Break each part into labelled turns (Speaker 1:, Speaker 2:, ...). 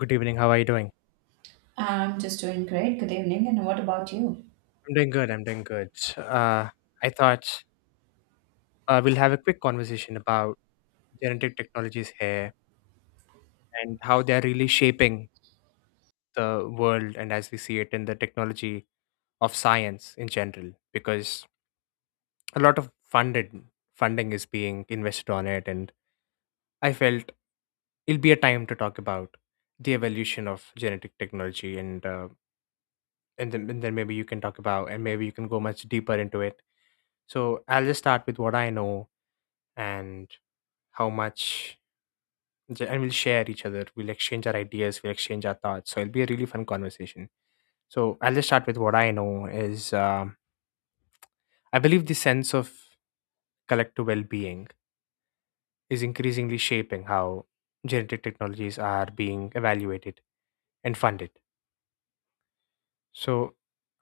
Speaker 1: Good evening. How are you doing?
Speaker 2: I'm just doing great. Good evening. And what about you?
Speaker 1: I'm doing good. I'm doing good. Uh, I thought we'll have a quick conversation about genetic technologies here and how they're really shaping the world and as we see it in the technology of science in general, because a lot of funded funding is being invested on it. And I felt it'll be a time to talk about the evolution of genetic technology and then maybe you can talk about and maybe you can go much deeper into it. So I'll just start with what I know and how much j- and we'll share each other we'll exchange our ideas, we'll exchange our thoughts, so it'll be a really fun conversation. So I'll just start with what I know is I believe the sense of collective well-being is increasingly shaping how genetic technologies are being evaluated and funded. So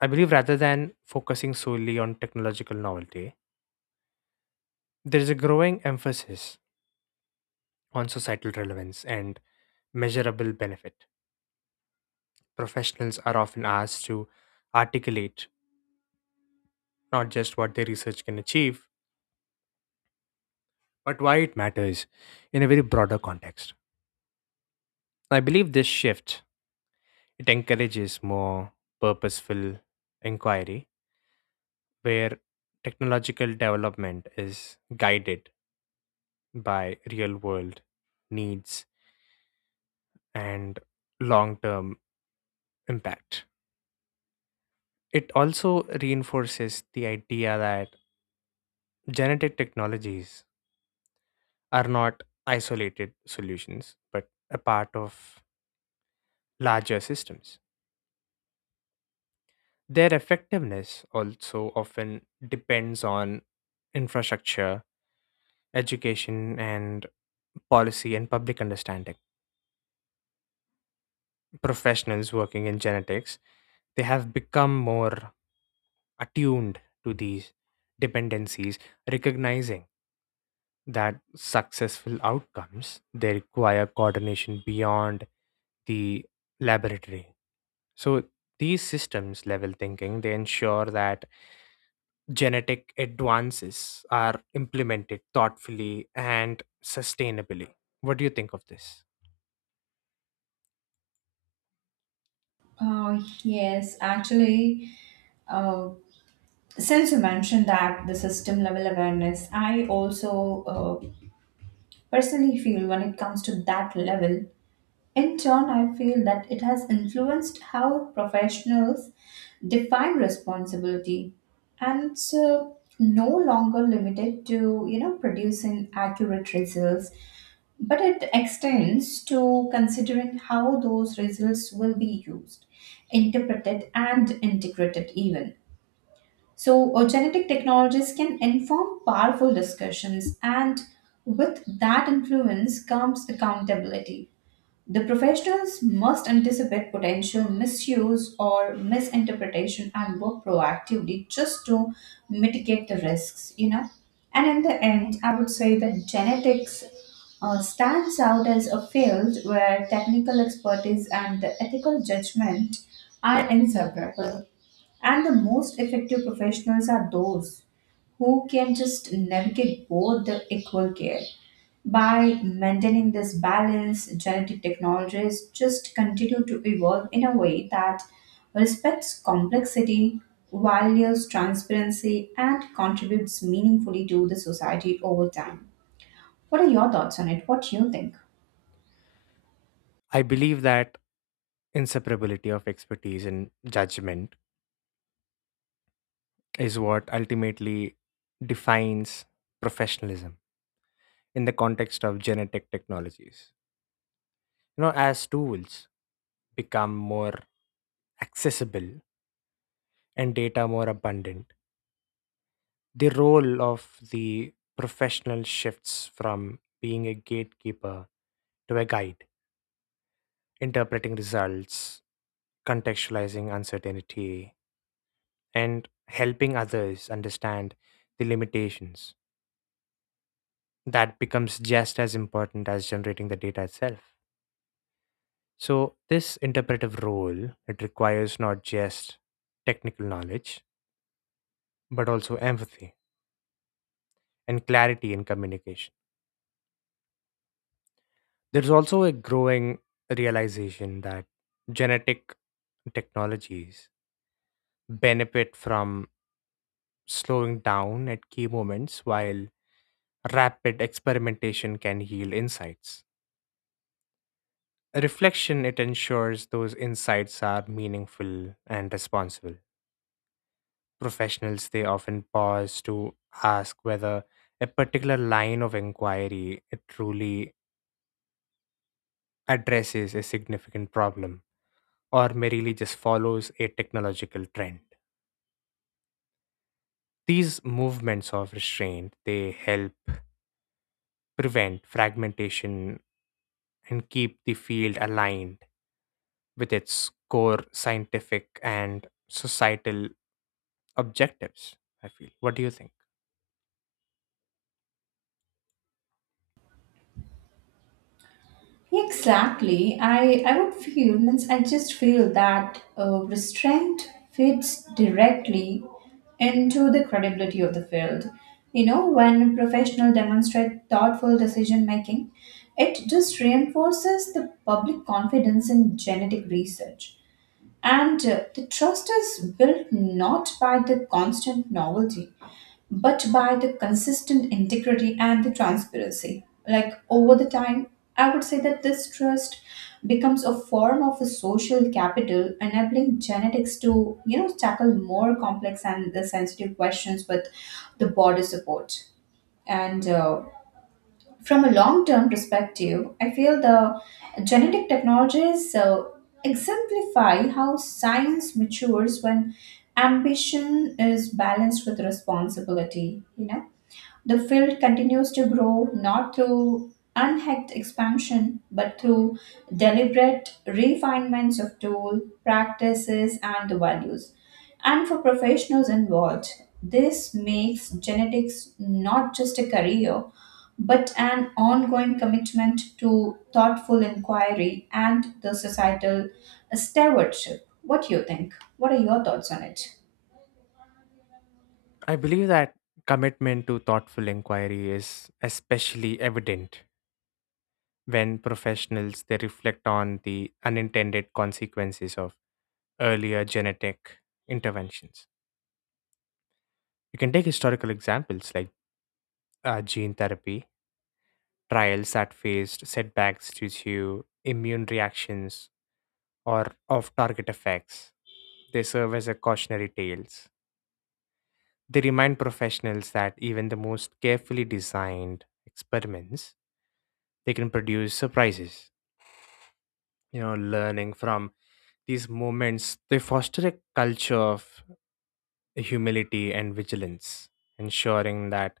Speaker 1: I believe rather than focusing solely on technological novelty, there's a growing emphasis on societal relevance and measurable benefit. Professionals are often asked to articulate not just what their research can achieve, but why it matters in a very broader context. I believe this shift, it encourages more purposeful inquiry where technological development is guided by real world needs and long term impact. It also reinforces the idea that genetic technologies are not isolated solutions but a part of larger systems. Their effectiveness also often depends on infrastructure, education, and policy and public understanding. Professionals working in genetics, they have become more attuned to these dependencies, recognizing that successful outcomes, they require coordination beyond the laboratory. So these systems level thinking, they ensure that genetic advances are implemented thoughtfully and sustainably. What do you think of this?
Speaker 2: Yes, actually, uh, since you mentioned that the system level awareness, I also uh, personally feel when it comes to that level, in turn, I feel that it has influenced how professionals define responsibility and so no longer limited to producing accurate results, but it extends to considering how those results will be used, interpreted, and integrated, even. So, genetic technologies can inform powerful discussions, and with that influence comes accountability. The professionals must anticipate potential misuse or misinterpretation and work proactively just to mitigate the risks. And in the end, I would say that genetics stands out as a field where technical expertise and the ethical judgment are inseparable. And the most effective professionals are those who can just navigate both the equal care. By maintaining this balance, genetic technologies just continue to evolve in a way that respects complexity, values transparency, and contributes meaningfully to the society over time. What are your thoughts on it? What do you think?
Speaker 1: I believe that inseparability of expertise and judgment is what ultimately defines professionalism in the context of genetic technologies. You know, as tools become more accessible and data more abundant, the role of the professional shifts from being a gatekeeper to a guide, interpreting results, contextualizing uncertainty, and helping others understand the limitations. That becomes just as important as generating the data itself. So, this interpretive role, it requires not just technical knowledge, but also empathy and clarity in communication. There's also a growing realization that genetic technologies benefit from slowing down at key moments. While rapid experimentation can yield insights, reflection, it ensures those insights are meaningful and responsible. Professionals, they often pause to ask whether a particular line of inquiry, it truly addresses a significant problem or merely just follows a technological trend. These movements of restraint, they help prevent fragmentation and keep the field aligned with its core scientific and societal objectives, I feel. What do you think?
Speaker 2: Exactly. I would feel, means I just feel that restraint fits directly into the credibility of the field. You know, when professionals demonstrate thoughtful decision making, it just reinforces the public confidence in genetic research. And the trust is built not by the constant novelty but by the consistent integrity and the transparency. Like over the time, I would say that this trust becomes a form of a social capital, enabling genetics to tackle more complex and the sensitive questions with the broader support. And from a long-term perspective, I feel the genetic technologies exemplify how science matures when ambition is balanced with responsibility. You know, the field continues to grow not through unhacked expansion but through deliberate refinements of tool, practices, and the values. And for professionals involved, this makes genetics not just a career but an ongoing commitment to thoughtful inquiry and the societal stewardship. What do you think? What are your thoughts on it?
Speaker 1: I believe that commitment to thoughtful inquiry is especially evident when professionals, they reflect on the unintended consequences of earlier genetic interventions. You can take historical examples like gene therapy, trials that faced setbacks due to immune reactions or off target effects. They serve as a cautionary tales. They remind professionals that even the most carefully designed experiments, they can produce surprises. You know, learning from these moments, they foster a culture of humility and vigilance, ensuring that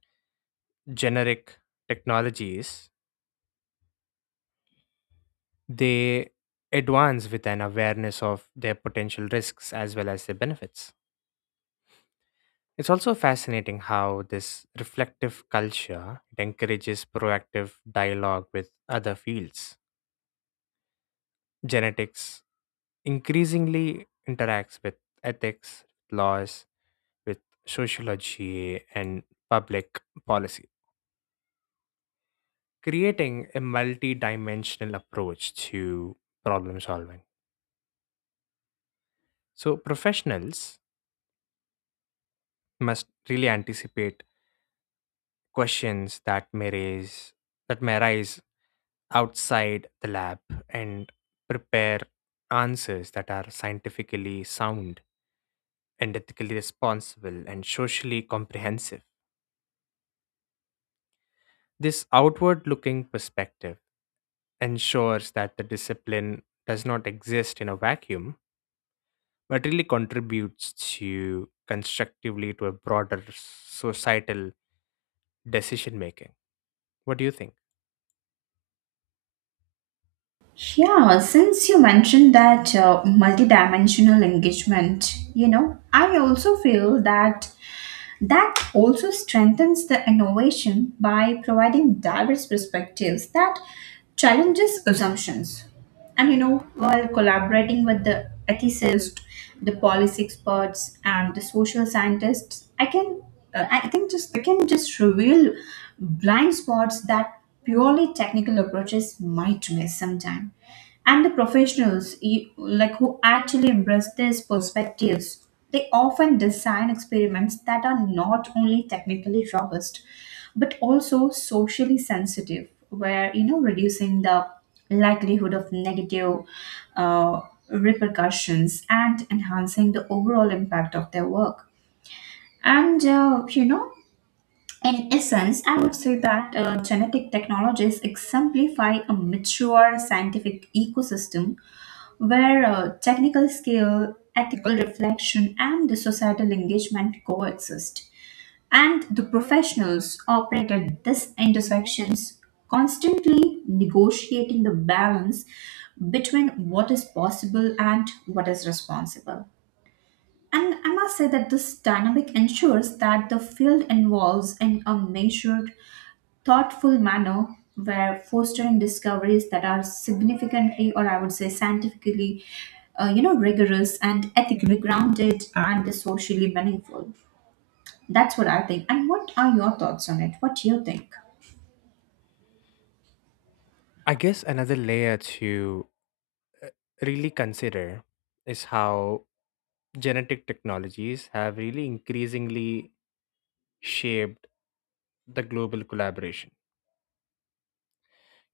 Speaker 1: generic technologies, they advance with an awareness of their potential risks as well as their benefits. It's also fascinating how this reflective culture, it encourages proactive dialogue with other fields. Genetics increasingly interacts with ethics, laws, with sociology, and public policy, creating a multi dimensional approach to problem solving. So, professionals must really anticipate questions that may raise that may arise outside the lab and prepare answers that are scientifically sound and ethically responsible and socially comprehensive. This outward looking perspective ensures that the discipline does not exist in a vacuum, but really contributes to constructively to a broader societal decision making. What do you think?
Speaker 2: Yeah, since you mentioned that multidimensional engagement, you know, I also feel that that also strengthens the innovation by providing diverse perspectives that challenges assumptions. And you know, while collaborating with the ethicists, the policy experts, and the social scientists, I can, I think, just I can just reveal blind spots that purely technical approaches might miss sometime. And the professionals, like who actually embrace these perspectives, they often design experiments that are not only technically robust, but also socially sensitive, where you know reducing the likelihood of negative uh, repercussions and enhancing the overall impact of their work. And you know, in essence, I would say that genetic technologies exemplify a mature scientific ecosystem where technical skill, ethical reflection, and the societal engagement coexist. And the professionals operate at these intersections, constantly negotiating the balance between what is possible and what is responsible. And I must say that this dynamic ensures that the field evolves in a measured, thoughtful manner where fostering discoveries that are significantly, or I would say scientifically, you know, rigorous and ethically grounded and socially meaningful. That's what I think. And what are your thoughts on it? What do you think?
Speaker 1: I guess another layer to uh, really consider is how genetic technologies have really increasingly shaped the global collaboration.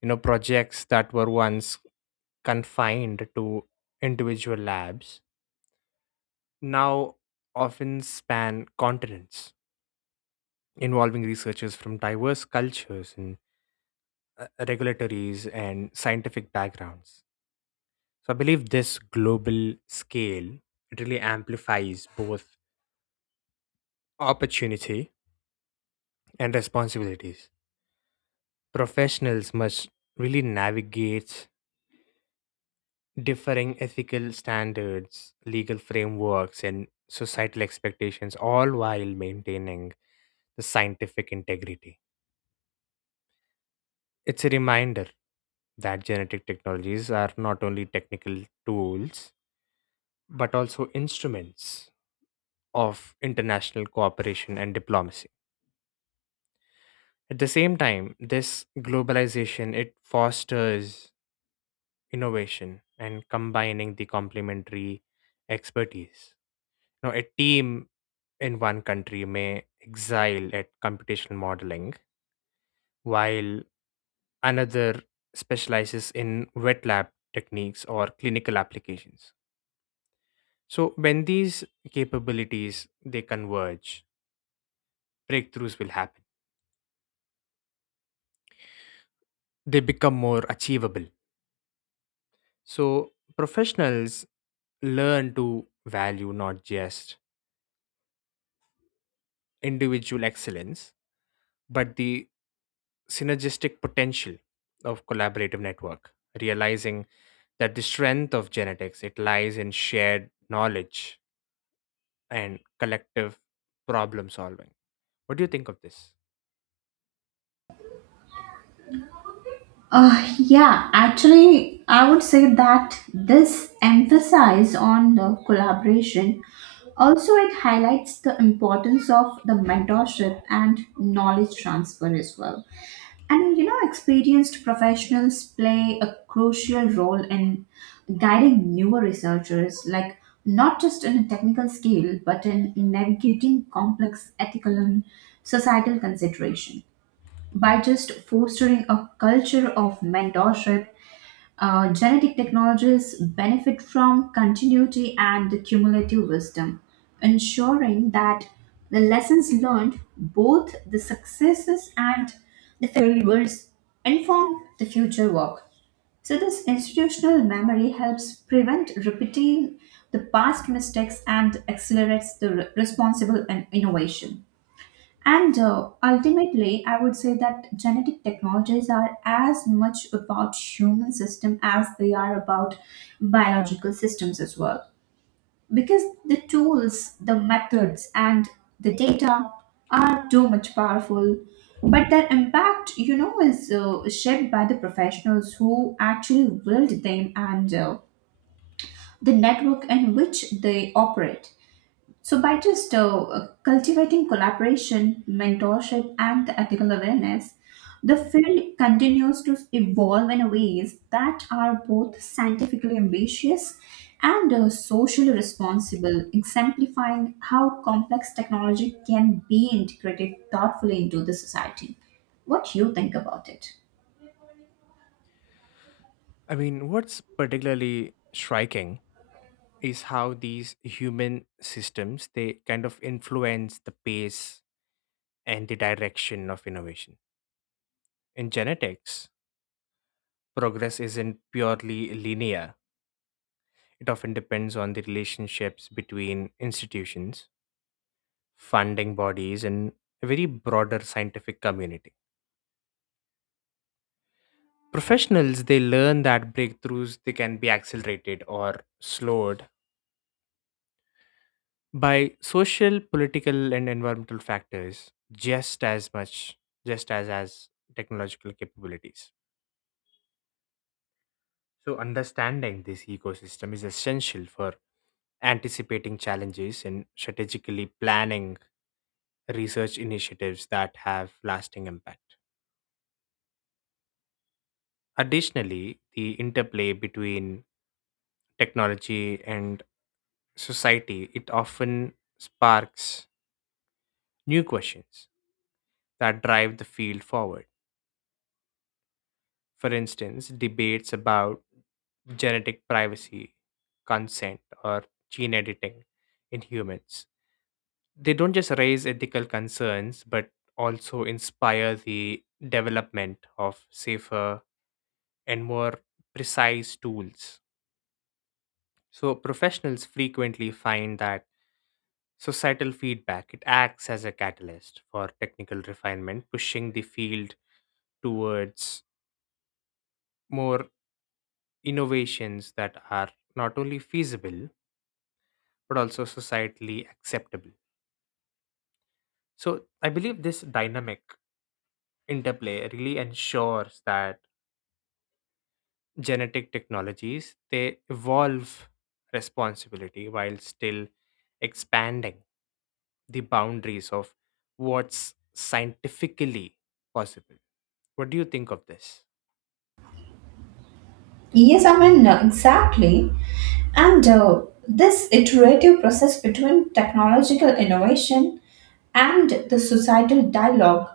Speaker 1: You know, projects that were once confined to individual labs now often span continents, involving researchers from diverse cultures and regulatories and scientific backgrounds. So I believe this global scale, it really amplifies both opportunity and responsibilities. Professionals must really navigate differing ethical standards, legal frameworks, and societal expectations, all while maintaining the scientific integrity. It's a reminder that genetic technologies are not only technical tools, but also instruments of international cooperation and diplomacy. At the same time, this globalization, it fosters innovation and combining the complementary expertise. Now, a team in one country may excel at computational modeling, while another specializes in wet lab techniques or clinical applications. So when these capabilities, they converge, breakthroughs will happen. They become more achievable. So professionals learn to value not just individual excellence, but the synergistic potential of collaborative network, realizing that the strength of genetics, it lies in shared knowledge and collective problem solving. What do you think of this?
Speaker 2: Yeah, actually, I would say that this emphasis on the collaboration also it highlights the importance of the mentorship and knowledge transfer as well. And you know, experienced professionals play a crucial role in guiding newer researchers, like not just in a technical skill, but in navigating complex ethical and societal consideration. By just fostering a culture of mentorship, genetic technologies benefit from continuity and cumulative wisdom, ensuring that the lessons learned, both the successes and the failures, inform the future work. So, this institutional memory helps prevent repeating the past mistakes and accelerates the responsible and innovation. And ultimately, I would say that genetic technologies are as much about human system as they are about biological systems as well. Because the tools, the methods, and the data are too much powerful, but their impact, you know, is shaped by the professionals who actually wield them and the network in which they operate. So, by just cultivating collaboration, mentorship, and the ethical awareness, the field continues to evolve in ways that are both scientifically ambitious and socially responsible, exemplifying how complex technology can be integrated thoughtfully into the society. What you think about it?
Speaker 1: I mean, what's particularly striking is how these human systems, they kind of influence the pace and the direction of innovation in genetics. Progress isn't purely linear. It often depends on the relationships between institutions, funding bodies, and a very broader scientific community. Professionals, they learn that breakthroughs, they can be accelerated or slowed by social, political, and environmental factors just as much, just as technological capabilities. So understanding this ecosystem is essential for anticipating challenges and strategically planning research initiatives that have lasting impact. Additionally, the interplay between technology and society, it often sparks new questions that drive the field forward. For instance, debates about genetic privacy, consent, or gene editing in humans. They don't just raise ethical concerns, but also inspire the development of safer and more precise tools. So, professionals frequently find that societal feedback, it acts as a catalyst for technical refinement, pushing the field towards more innovations that are not only feasible but also societally acceptable. So I believe this dynamic interplay really ensures that genetic technologies, they evolve responsibility while still expanding the boundaries of what's scientifically possible. What do you think of this?
Speaker 2: Yes, I mean, exactly. And this iterative process between technological innovation and the societal dialogue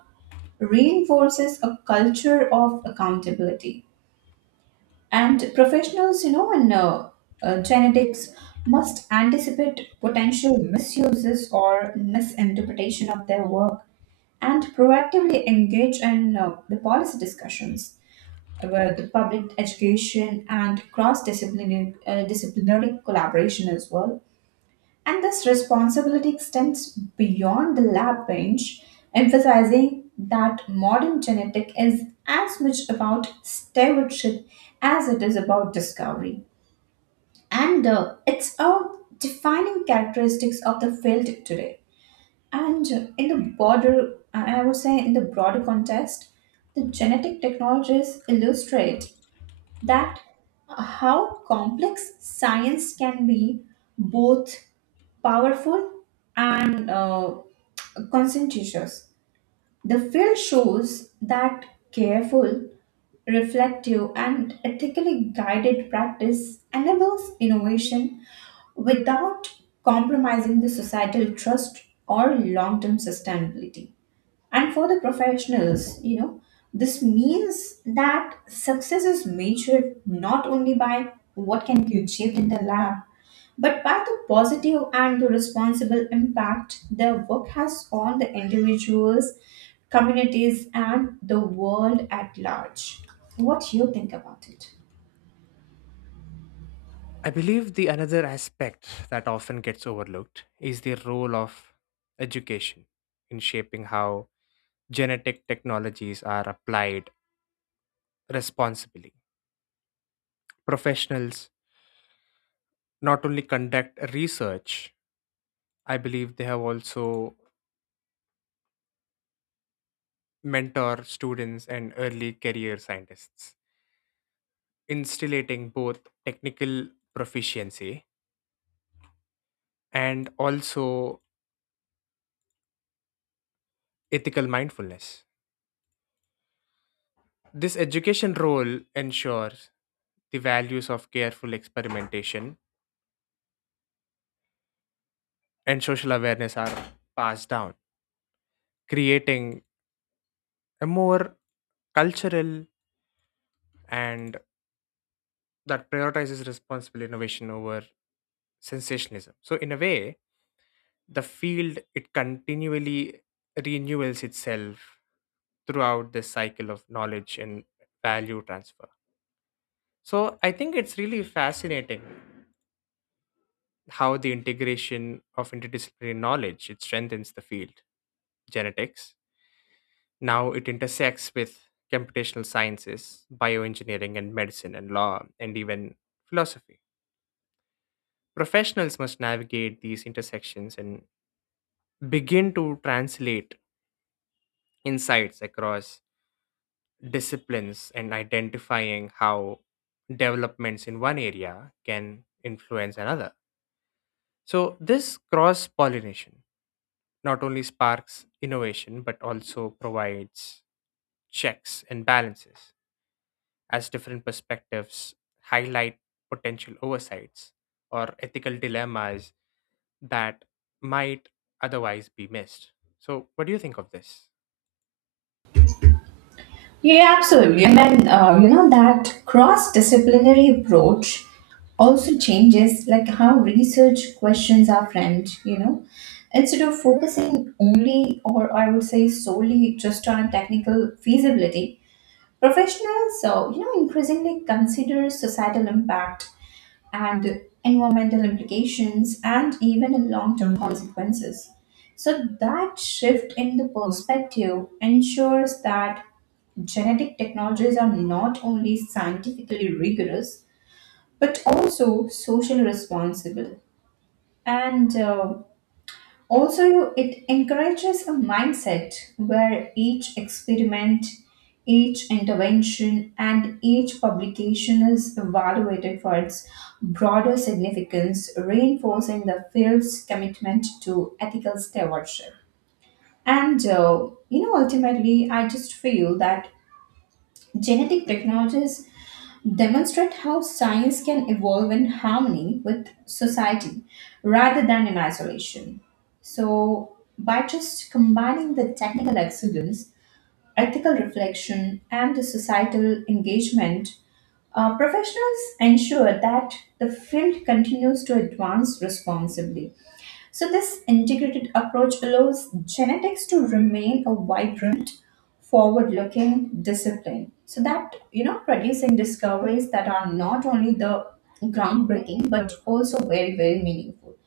Speaker 2: reinforces a culture of accountability. And professionals, you know, in genetics must anticipate potential misuses or misinterpretation of their work and proactively engage in the policy discussions where the public education and cross-disciplinary disciplinary collaboration as well. And this responsibility extends beyond the lab bench, emphasizing that modern genetic is as much about stewardship as it is about discovery. And it's a defining characteristics of the field today. And in the broader, I would say in the broader context, the genetic technologies illustrate that how complex science can be both powerful and conscientious. The field shows that careful, reflective, and ethically guided practice enables innovation without compromising the societal trust or long term sustainability. And for the professionals, you know, this means that success is measured not only by what can be achieved in the lab, but by the positive and the responsible impact their work has on the individuals, communities, and the world at large. What you think about it?
Speaker 1: I believe the another aspect that often gets overlooked is the role of education in shaping how genetic technologies are applied responsibly. Professionals not only conduct research, I believe they have also mentor students and early career scientists, instilling both technical proficiency and also ethical mindfulness. This education role ensures the values of careful experimentation and social awareness are passed down, creating a more cultural and that prioritizes responsible innovation over sensationalism. So in a way, the field it continually renewals itself throughout this cycle of knowledge and value transfer. So I think it's really fascinating how the integration of interdisciplinary knowledge it strengthens the field genetics. Now it intersects with computational sciences, bioengineering, and medicine and law, and even philosophy. Professionals must navigate these intersections and begin to translate insights across disciplines and identifying how developments in one area can influence another. So, this cross pollination not only sparks innovation but also provides checks and balances as different perspectives highlight potential oversights or ethical dilemmas that might otherwise be missed. So, what do you think of this?
Speaker 2: Yeah, absolutely. And then, you know, that cross disciplinary approach also changes like how research questions are framed, you know. Instead of focusing only, or I would say solely, just on technical feasibility, professionals, so, you know, increasingly consider societal impact and environmental implications and even the long-term consequences. So that shift in the perspective ensures that genetic technologies are not only scientifically rigorous but also socially responsible and also it encourages a mindset where each experiment, each intervention, and each publication is evaluated for its broader significance, reinforcing the field's commitment to ethical stewardship, and you know, ultimately I just feel that genetic technologies demonstrate how science can evolve in harmony with society rather than in isolation. So, by just combining the technical excellence, ethical reflection, and the societal engagement, professionals ensure that the field continues to advance responsibly. So, this integrated approach allows genetics to remain a vibrant, forward looking discipline. So, that, you know, producing discoveries that are not only the groundbreaking but also very, very meaningful,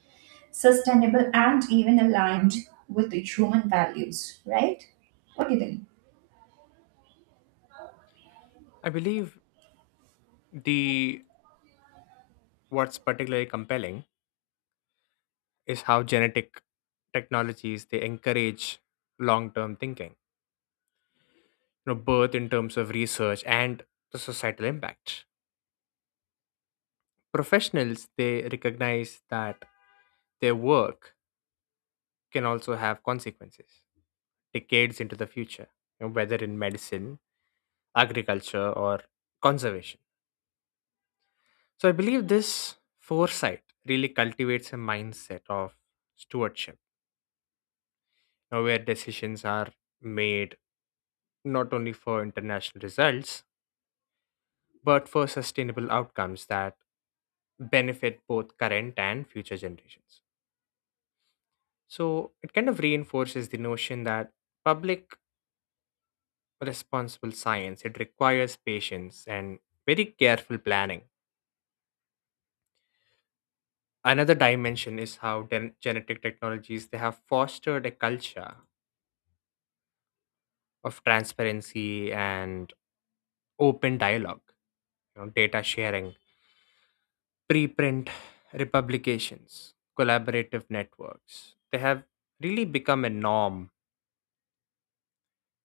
Speaker 2: sustainable, and even aligned with the human values, right? What do you think?
Speaker 1: I believe the what's particularly compelling is how genetic technologies, they encourage long-term thinking, you know, both in terms of research and the societal impact. Professionals, they recognize that their work can also have consequences decades into the future, you know, whether in medicine, agriculture, or conservation. So I believe this foresight really cultivates a mindset of stewardship, where decisions are made not only for international results, but for sustainable outcomes that benefit both current and future generations. So it kind of reinforces the notion that public responsible science, it requires patience and very careful planning. Another dimension is how genetic technologies, they have fostered a culture of transparency and open dialogue, you know, data sharing, preprint republications, collaborative networks. They have really become a norm,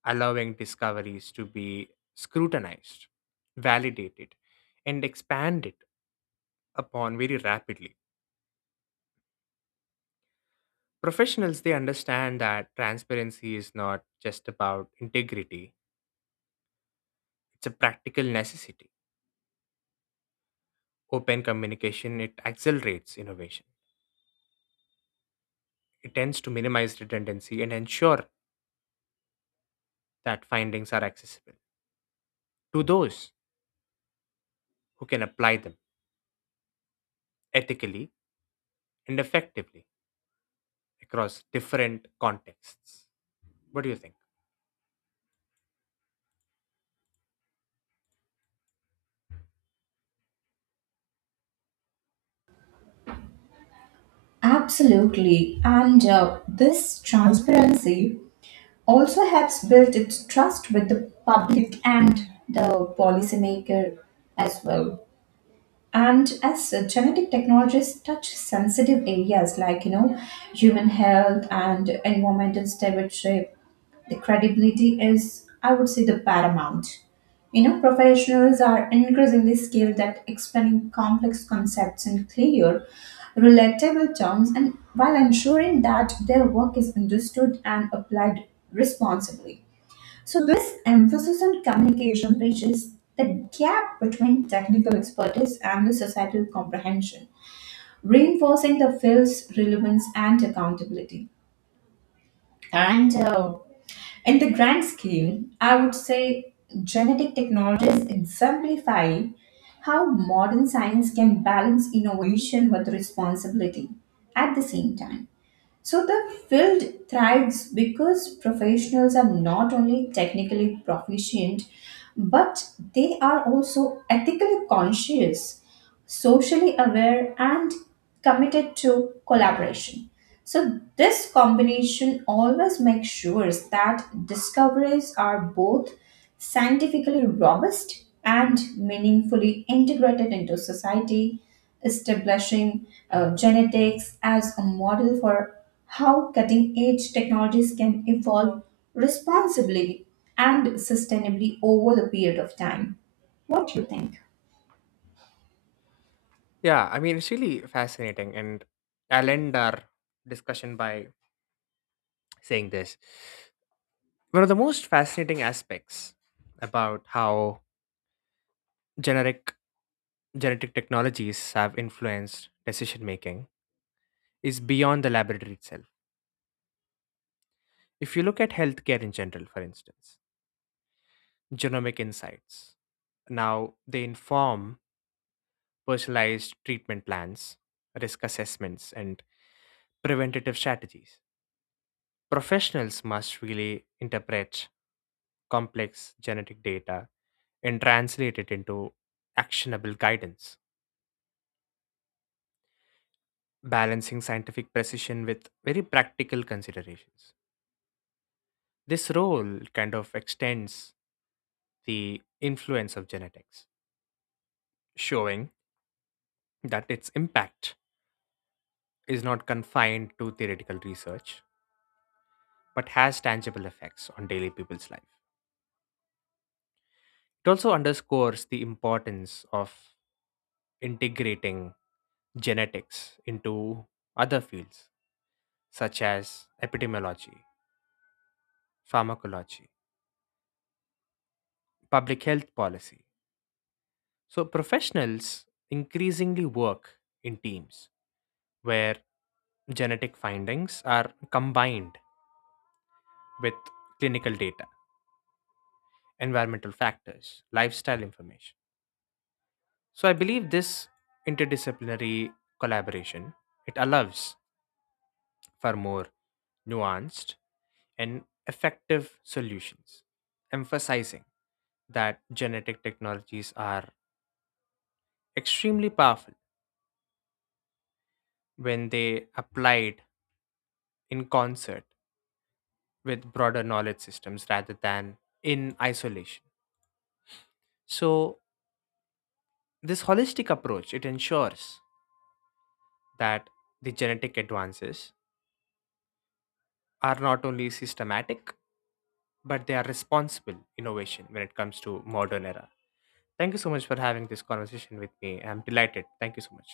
Speaker 1: allowing discoveries to be scrutinized, validated, and expanded upon very rapidly. Professionals, they understand that transparency is not just about integrity, it's a practical necessity. Open communication, it accelerates innovation. It tends to minimize redundancy and ensure that findings are accessible to those who can apply them ethically and effectively across different contexts. What do you think?
Speaker 2: Absolutely. And this transparency also helps build its trust with the public and the policymaker as well. And as genetic technologies touch sensitive areas like you know human health and environmental stewardship, the credibility is I would say the paramount. You know, professionals are increasingly skilled at explaining complex concepts in clear relatable terms and while ensuring that their work is understood and applied responsibly. So, this emphasis on communication bridges the gap between technical expertise and the societal comprehension, reinforcing the field's relevance and accountability. And in the grand scheme, I would say genetic technologies exemplify how modern science can balance innovation with responsibility at the same time. So the field thrives because professionals are not only technically proficient, but they are also ethically conscious, socially aware, and committed to collaboration. So, this combination always makes sure that discoveries are both scientifically robust and meaningfully integrated into society, establishing genetics as a model for how cutting edge technologies can evolve responsibly and sustainably over the period of time. What do you think?
Speaker 1: Yeah, I mean, it's really fascinating. And I'll end our discussion by saying this. One of the most fascinating aspects about how generic genetic technologies have influenced decision making is beyond the laboratory itself. If you look at healthcare in general, for instance, genomic insights, now they inform personalized treatment plans, risk assessments, and preventative strategies. Professionals must really interpret complex genetic data and translate it into actionable guidance, balancing scientific precision with very practical considerations. This role kind of extends the influence of genetics, showing that its impact is not confined to theoretical research but has tangible effects on daily people's life. It also underscores the importance of integrating genetics into other fields such as epidemiology, pharmacology, public health policy. So, professionals increasingly work in teams where genetic findings are combined with clinical data, environmental factors, lifestyle information. So, I believe this interdisciplinary collaboration, it allows for more nuanced and effective solutions, emphasizing that genetic technologies are extremely powerful when they applied in concert with broader knowledge systems rather than in isolation. So this holistic approach, it ensures that the genetic advances are not only systematic but they are responsible innovation when it comes to modern era. Thank you so much for having this conversation with me. I'm delighted. Thank you so much.